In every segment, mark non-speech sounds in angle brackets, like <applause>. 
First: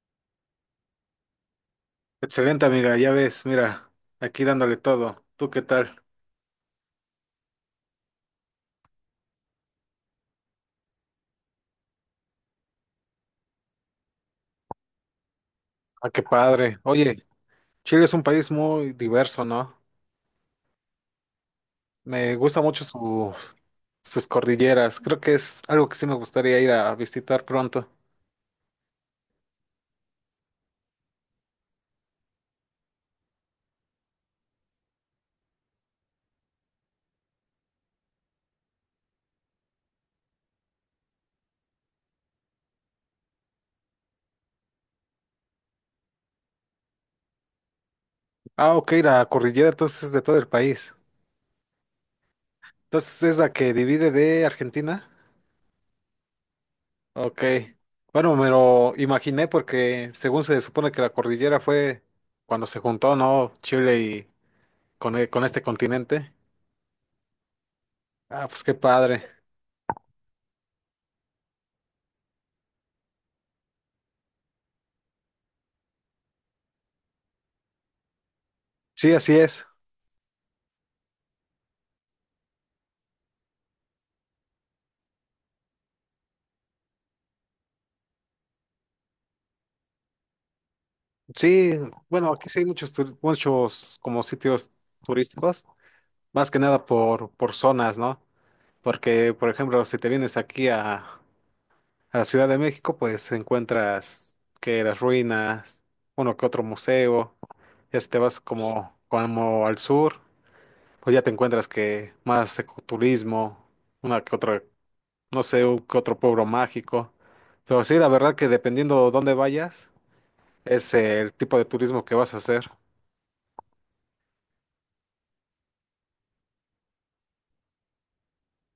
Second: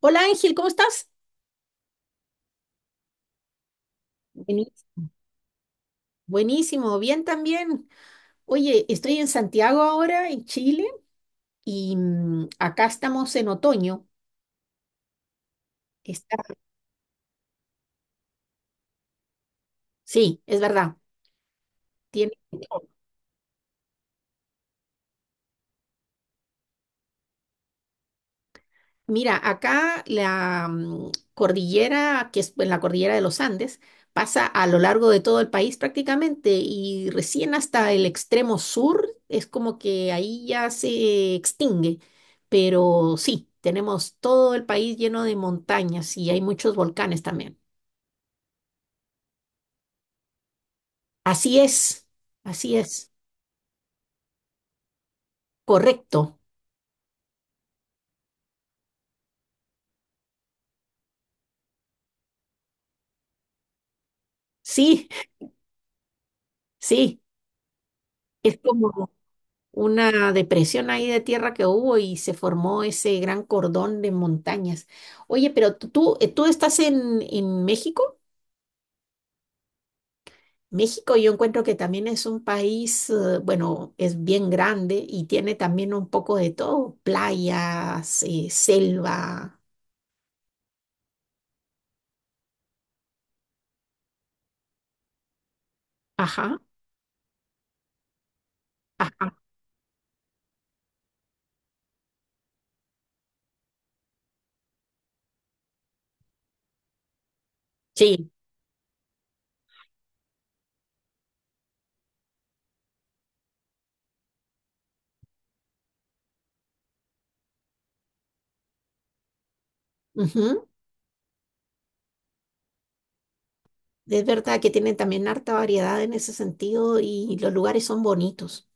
Hola Ángel, ¿cómo estás? Excelente, amiga, ya ves, mira, aquí dándole Buenísimo. todo. ¿Tú qué tal? Buenísimo, bien también. Oye, estoy en Santiago ahora, en Chile, y acá estamos en otoño. Ah, qué Está, padre. Oye, Chile es un país muy diverso, ¿no? sí, es verdad. Tiene, Me gusta mucho sus cordilleras. Creo que es algo que sí me gustaría ir a visitar pronto. mira, acá la cordillera, que es en la cordillera de los Andes, pasa a lo largo de todo el país prácticamente y recién hasta el extremo sur es como que ahí ya se extingue. Pero sí, tenemos todo el país lleno de montañas y hay muchos volcanes también. Ah, ok, la cordillera entonces es de todo el país. Así es, así es, Entonces es la que divide de Argentina. correcto. Ok. Bueno, me lo imaginé porque según se supone que la cordillera fue cuando se juntó, ¿no? Chile y Sí, con este continente. <laughs> sí, Ah, es pues qué como padre. una depresión ahí de tierra que hubo y se formó ese gran cordón de montañas. Oye, pero tú estás en México. Sí, así es. México yo encuentro que también es un país, bueno, es bien grande y tiene también un poco de todo, playas, selva. Sí, bueno, aquí sí hay muchos como sitios turísticos, más Ajá, que nada por zonas, ¿no? ajá. Porque, por ejemplo, si te vienes a Ciudad de México, pues encuentras que las ruinas, uno que otro museo, ya si te Sí. vas como al sur, pues ya te encuentras que más ecoturismo, una que otra, no sé, un que otro pueblo mágico. Pero sí, la verdad que dependiendo dónde vayas, Ujú. es el tipo de turismo que vas a hacer. Es verdad que tienen también harta variedad en ese sentido y los lugares son bonitos.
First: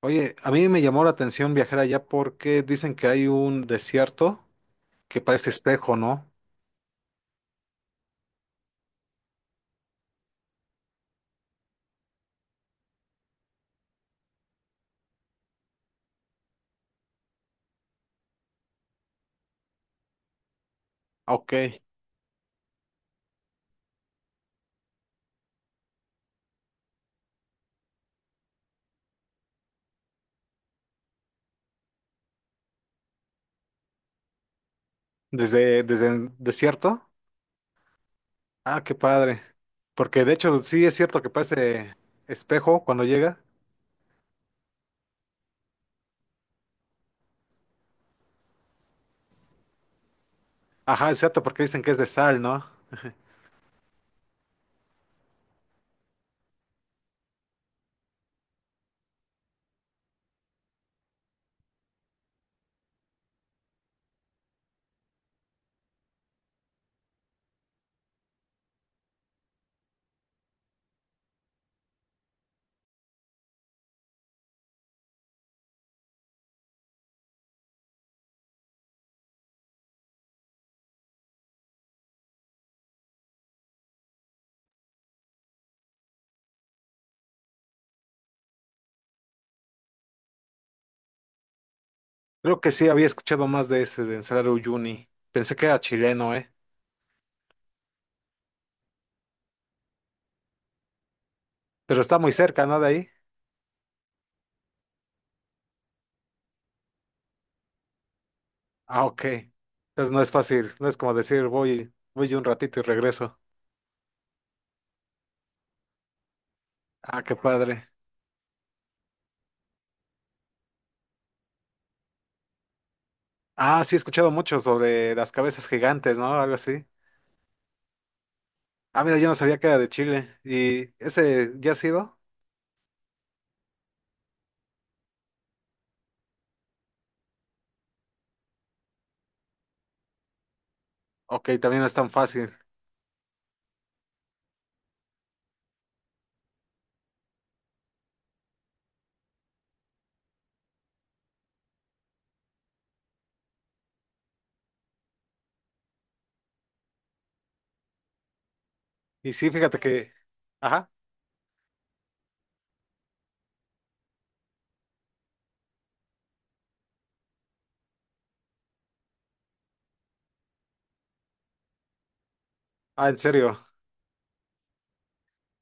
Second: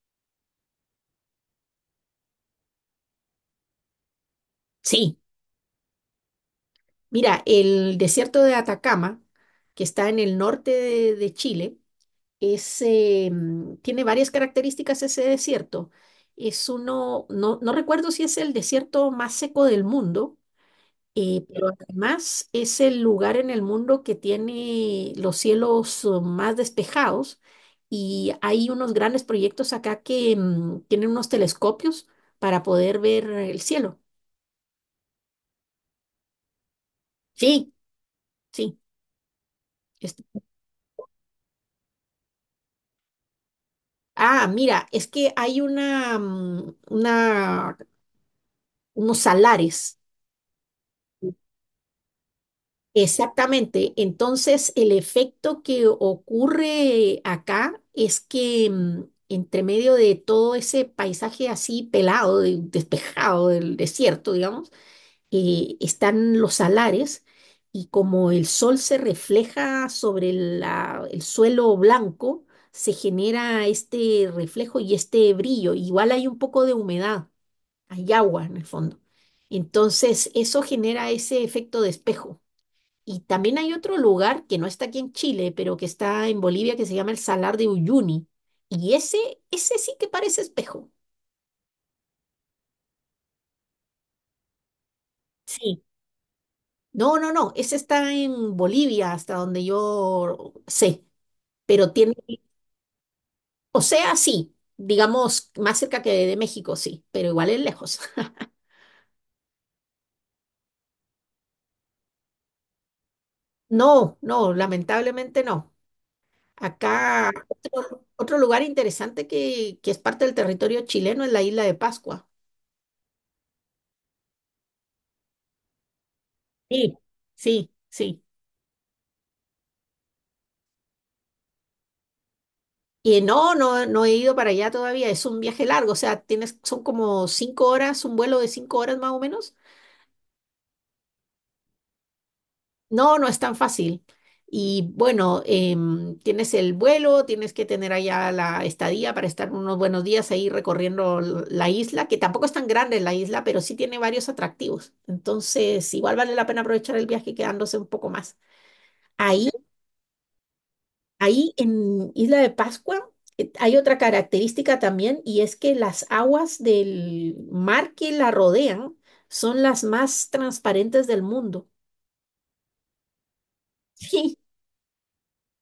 Oye, a mí me llamó la atención viajar allá porque dicen que hay un desierto Sí. que parece espejo, ¿no? Mira, el desierto de Atacama, que está en el norte de Chile, es, tiene varias características ese desierto. Es uno, no, no recuerdo si es el desierto más seco del mundo, pero Ok. además es el lugar en el mundo que tiene los cielos más despejados, y hay unos grandes proyectos acá que tienen unos telescopios para poder ver el cielo. Desde el desierto. Sí, sí. Ah, qué padre. Porque de hecho sí es cierto que parece espejo cuando llega. Ah, mira, es que hay unos salares. Ajá, exacto, porque dicen que es de sal, ¿no? Exactamente. Entonces, el efecto que ocurre acá es que entre medio de todo ese paisaje así pelado, despejado del desierto, digamos, están los salares y como el sol se refleja sobre el suelo blanco, se genera este reflejo y este brillo. Igual hay un poco de humedad, hay agua en el fondo. Entonces, eso genera ese efecto de espejo. Y también hay otro lugar que no está aquí en Chile, pero que está en Bolivia, que se llama el Salar de Uyuni. Y ese sí que parece espejo. Creo que sí había escuchado más de ese, de Salar Uyuni. Pensé que era Sí. chileno, ¿eh? No, no, no, ese está en Bolivia, hasta donde yo sé, pero Pero tiene, está muy cerca, ¿no? De ahí. o sea, sí, digamos, más cerca que de México, sí, pero igual es lejos. <laughs> Ah, ok. Entonces no es fácil, no es como decir voy un ratito y regreso. No, no, lamentablemente no. Ah, Acá, qué padre. Otro lugar interesante que es parte del territorio chileno es la isla de Pascua. Ah, sí, he escuchado mucho sobre las cabezas gigantes, ¿no? Algo así. Sí. Sí, sí. Ah, mira, yo no sabía que era de Chile. ¿Y ese ya ha sido? Y no, no, no he ido para allá todavía. Es un viaje largo, o sea, tienes, son como 5 horas, un vuelo de 5 horas más o menos. Ok, también no es tan fácil. No, no es tan fácil. Y bueno, tienes el vuelo, tienes que tener allá la estadía para estar unos buenos días ahí recorriendo la isla, que tampoco es tan grande la isla, pero sí tiene varios atractivos. Entonces, igual vale la pena aprovechar el viaje quedándose un poco más. Y Ahí, sí, fíjate que... Ajá. ahí en Isla de Pascua, hay otra característica también y es que las aguas del mar que la rodean son las más transparentes del mundo. Ah, en serio. <laughs> Sí,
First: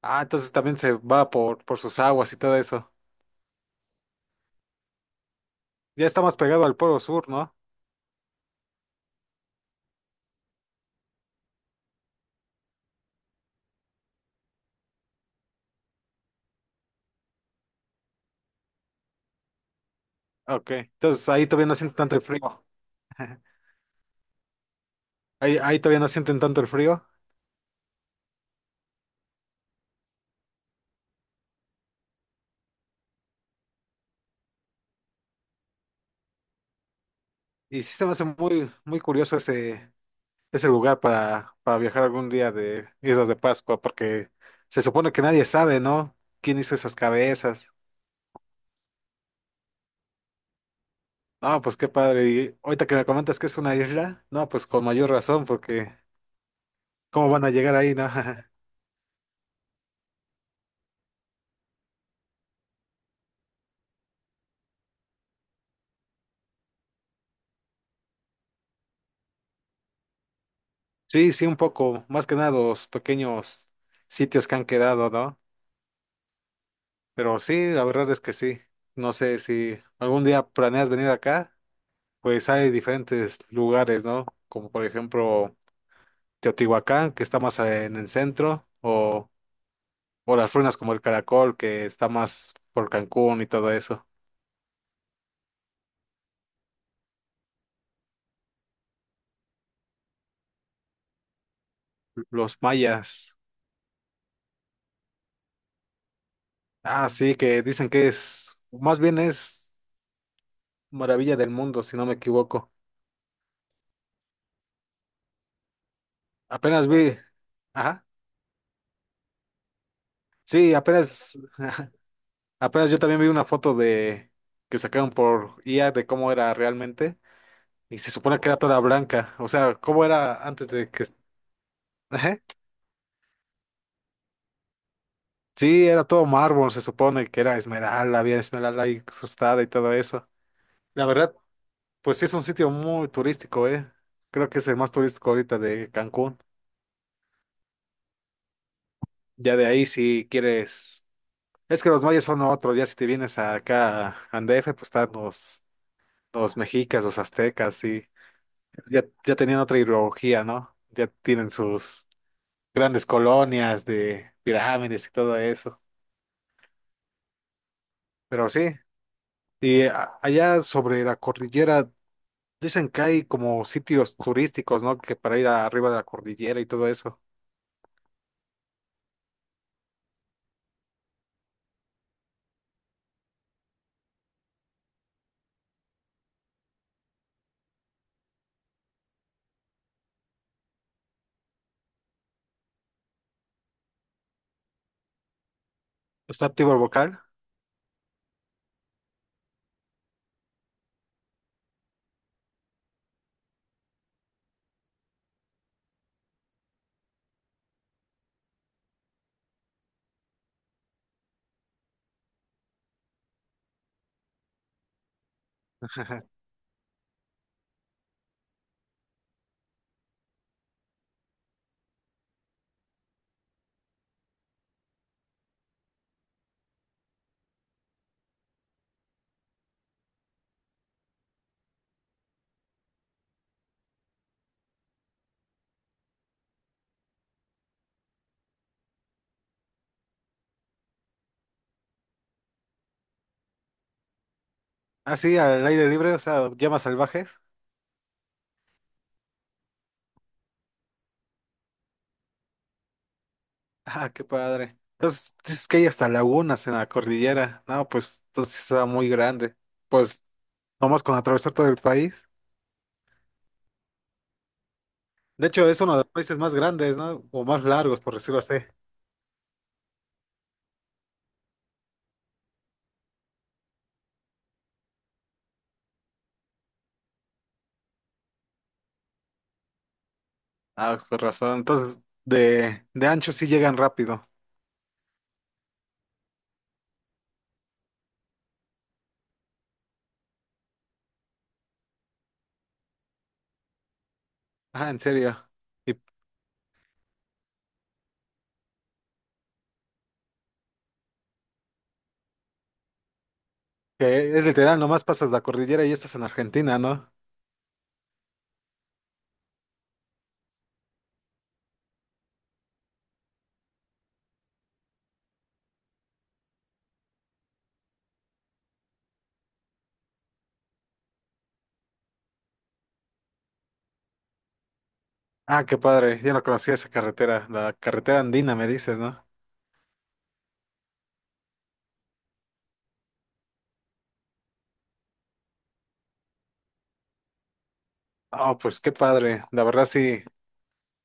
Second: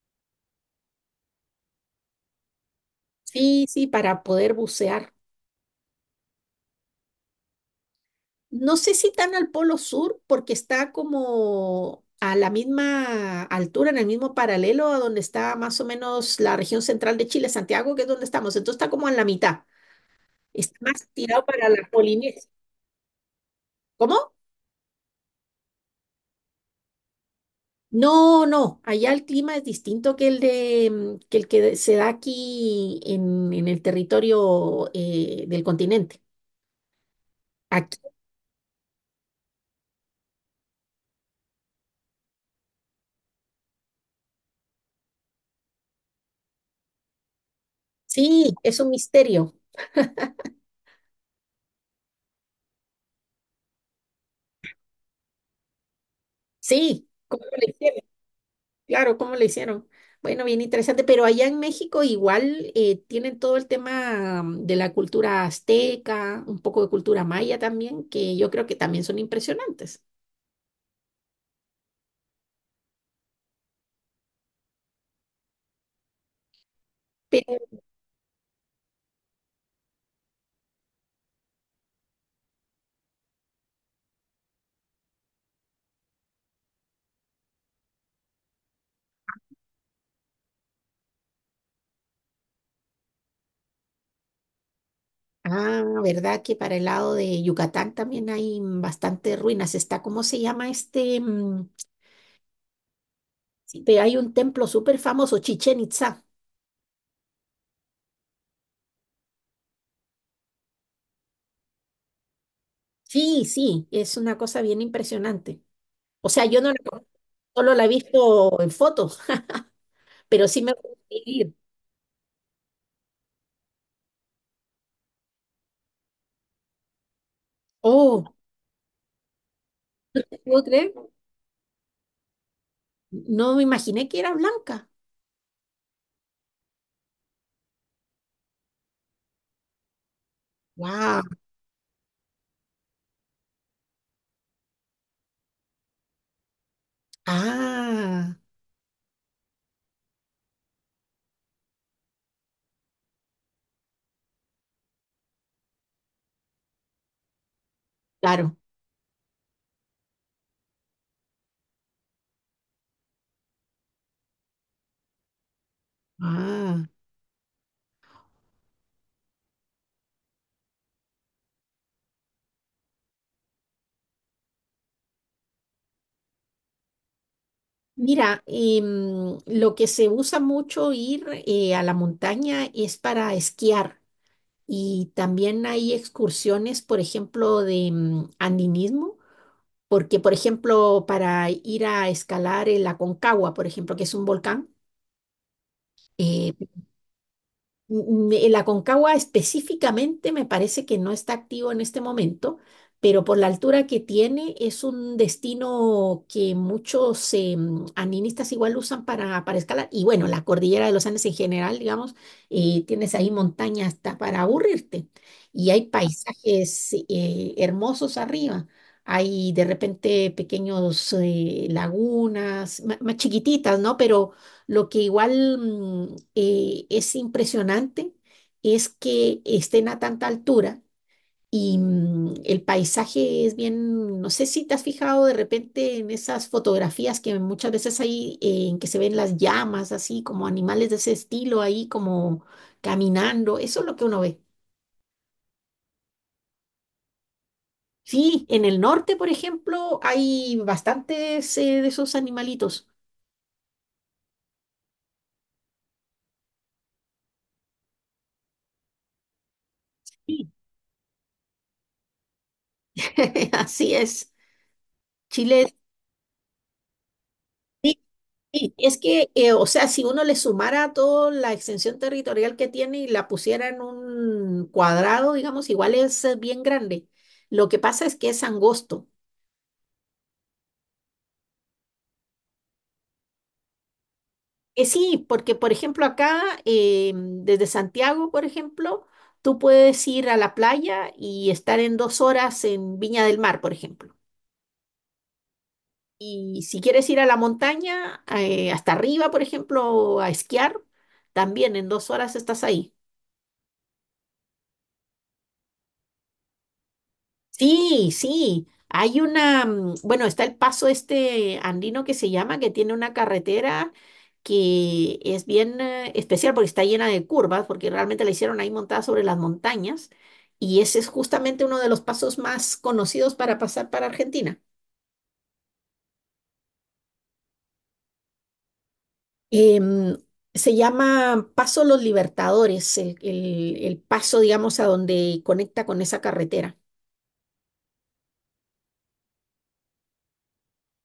Ah, entonces también se va por sus aguas y todo eso. sí, sí, para poder bucear. Ya está más pegado al polo sur, ¿no? No sé si tan al polo sur, porque está como a la misma altura, en el mismo paralelo a donde está más o menos la región central de Chile, Santiago, que es donde estamos. Entonces está como en la mitad. Ok. Está más Entonces tirado ahí todavía para no la sienten tanto el Polinesia. frío. <laughs> ¿Cómo? Ahí todavía no sienten tanto el frío. No, no. Allá el clima es distinto que que el que se da aquí en el territorio del continente. Y sí Aquí, se me hace muy curioso ese, es el lugar para viajar algún día de Islas de Pascua, porque se supone que nadie sabe, ¿no? ¿Quién hizo esas cabezas? sí, es un misterio. No, pues qué padre. Y ahorita que me comentas que es una isla, no, pues con mayor razón, porque Sí, ¿cómo ¿cómo van a le llegar ahí, hicieron? no? <laughs> Claro, ¿cómo le hicieron? Bueno, bien interesante, pero allá en México igual tienen todo el tema de la cultura azteca, un poco de cultura maya también, que yo creo que también son impresionantes. Sí, sí, un poco, más que nada los pequeños sitios que han quedado, ¿no? Pero Pero, sí, la verdad es que sí. No sé si algún día planeas venir acá, pues hay diferentes lugares, ¿no? Como por ejemplo Teotihuacán, que está más en el centro, o las ruinas como el Caracol, que está más por Cancún y todo eso. ah, ¿verdad que para el lado de Yucatán también hay bastantes ruinas? Está, ¿cómo se llama este? Los mayas. Este, hay un templo súper famoso, Chichen Itzá. Ah, sí, que dicen que es, más bien es maravilla del mundo, si no me equivoco. Sí, sí, es una cosa bien impresionante. O sea, yo no la Apenas conozco, vi, solo la he ajá, visto en fotos, pero sí me sí, gustaría apenas, ir. <laughs> apenas yo también vi una foto de que sacaron por IA de cómo era realmente y se Oh, supone que era toda blanca, o sea, cómo era ¿puedo antes de creer? que, <laughs> ajá. No me imaginé que era blanca. Sí, era todo mármol, se supone que era esmeralda, había esmeralda ahí incrustada y todo eso. La Wow. verdad, pues sí, es un sitio muy turístico, ¿eh? Creo que es el más turístico ahorita de Cancún. Ah, Ya de ahí, si quieres. Es que los mayas son otros, ya si te vienes acá a Andef, pues están los mexicas, los aztecas, y claro. Ya tenían otra ideología, ¿no? Ya tienen sus grandes colonias de pirámides y todo eso. Ah. Pero sí, y allá sobre la cordillera, dicen que hay como sitios turísticos, ¿no? Que para ir arriba de la cordillera y todo eso. Mira, lo que se usa mucho ir a la montaña es para esquiar y también hay excursiones, por ejemplo, de andinismo, porque, por ejemplo, para ir a escalar el Aconcagua, por ejemplo, que es un volcán, ¿Está eh. activo el vocal? El Aconcagua específicamente me parece que no está activo en este momento, pero por la altura que tiene es un destino que muchos andinistas igual usan para escalar. Y bueno, la cordillera de los Andes en general, digamos, tienes ahí montañas hasta para aburrirte. Y hay <laughs> paisajes hermosos arriba. Hay de repente pequeños lagunas, más chiquititas, ¿no? Pero lo que igual es impresionante es que estén a tanta altura y el paisaje es bien, no sé si te has fijado de repente en esas fotografías que muchas veces hay en que se ven las llamas, así como animales de ese estilo ahí como caminando, eso es lo que uno ve. Así, al aire libre, o sea, llamas salvajes. <laughs> Sí, en el norte, por ejemplo, hay bastantes de esos animalitos. Ah, qué padre. Entonces, es que hay hasta lagunas en la cordillera. No, pues, entonces está muy grande. Pues, Sí. nomás con atravesar todo el país. <laughs> Así es. De hecho, Chile. es uno de los países más grandes, ¿no? O más Sí, largos, por decirlo así. sí, es que, o sea, si uno le sumara toda la extensión territorial que tiene y la pusiera en un cuadrado, digamos, igual es bien grande. Lo que pasa es que es angosto. Ah, pues, por razón. Entonces, de ancho sí llegan rápido. Sí, porque, por ejemplo, acá, desde Santiago, por ejemplo, tú puedes ir a la playa y estar en 2 horas en Viña del Mar, por ejemplo. Ah, en serio. Y Y si quieres ir a la montaña, hasta arriba, por ejemplo, a esquiar, también en 2 horas estás ahí. que es literal, nomás pasas la cordillera y estás en Argentina, ¿no? Sí, sí. Hay una, bueno, está el paso este andino que se llama, que tiene una carretera que es bien especial porque está llena de curvas, porque realmente la hicieron ahí montada sobre las montañas. Y ese es justamente uno de los pasos más conocidos para pasar para Argentina. Ah, qué padre. Yo no conocía esa carretera, la carretera andina, me dices, ¿no? Em, se llama Paso Los Libertadores, el, el paso, digamos, a donde conecta con esa carretera. Ah, pues qué padre. La verdad sí.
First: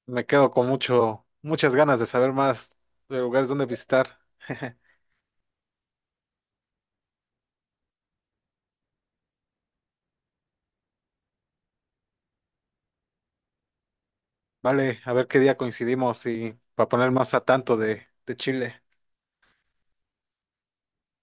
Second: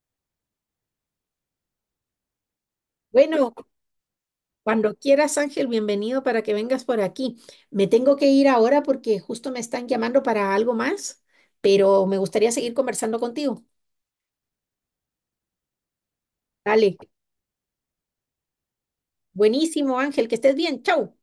Me quedo con mucho, muchas ganas de saber más de lugares Bueno, donde visitar. <laughs> cuando quieras, Ángel, bienvenido para que vengas por aquí. Me tengo que ir ahora porque justo me están llamando para algo más, pero me gustaría seguir conversando contigo. Vale, a ver qué día coincidimos y para Dale, poner más a tanto de Chile. buenísimo, Ángel, que estés bien. Chau.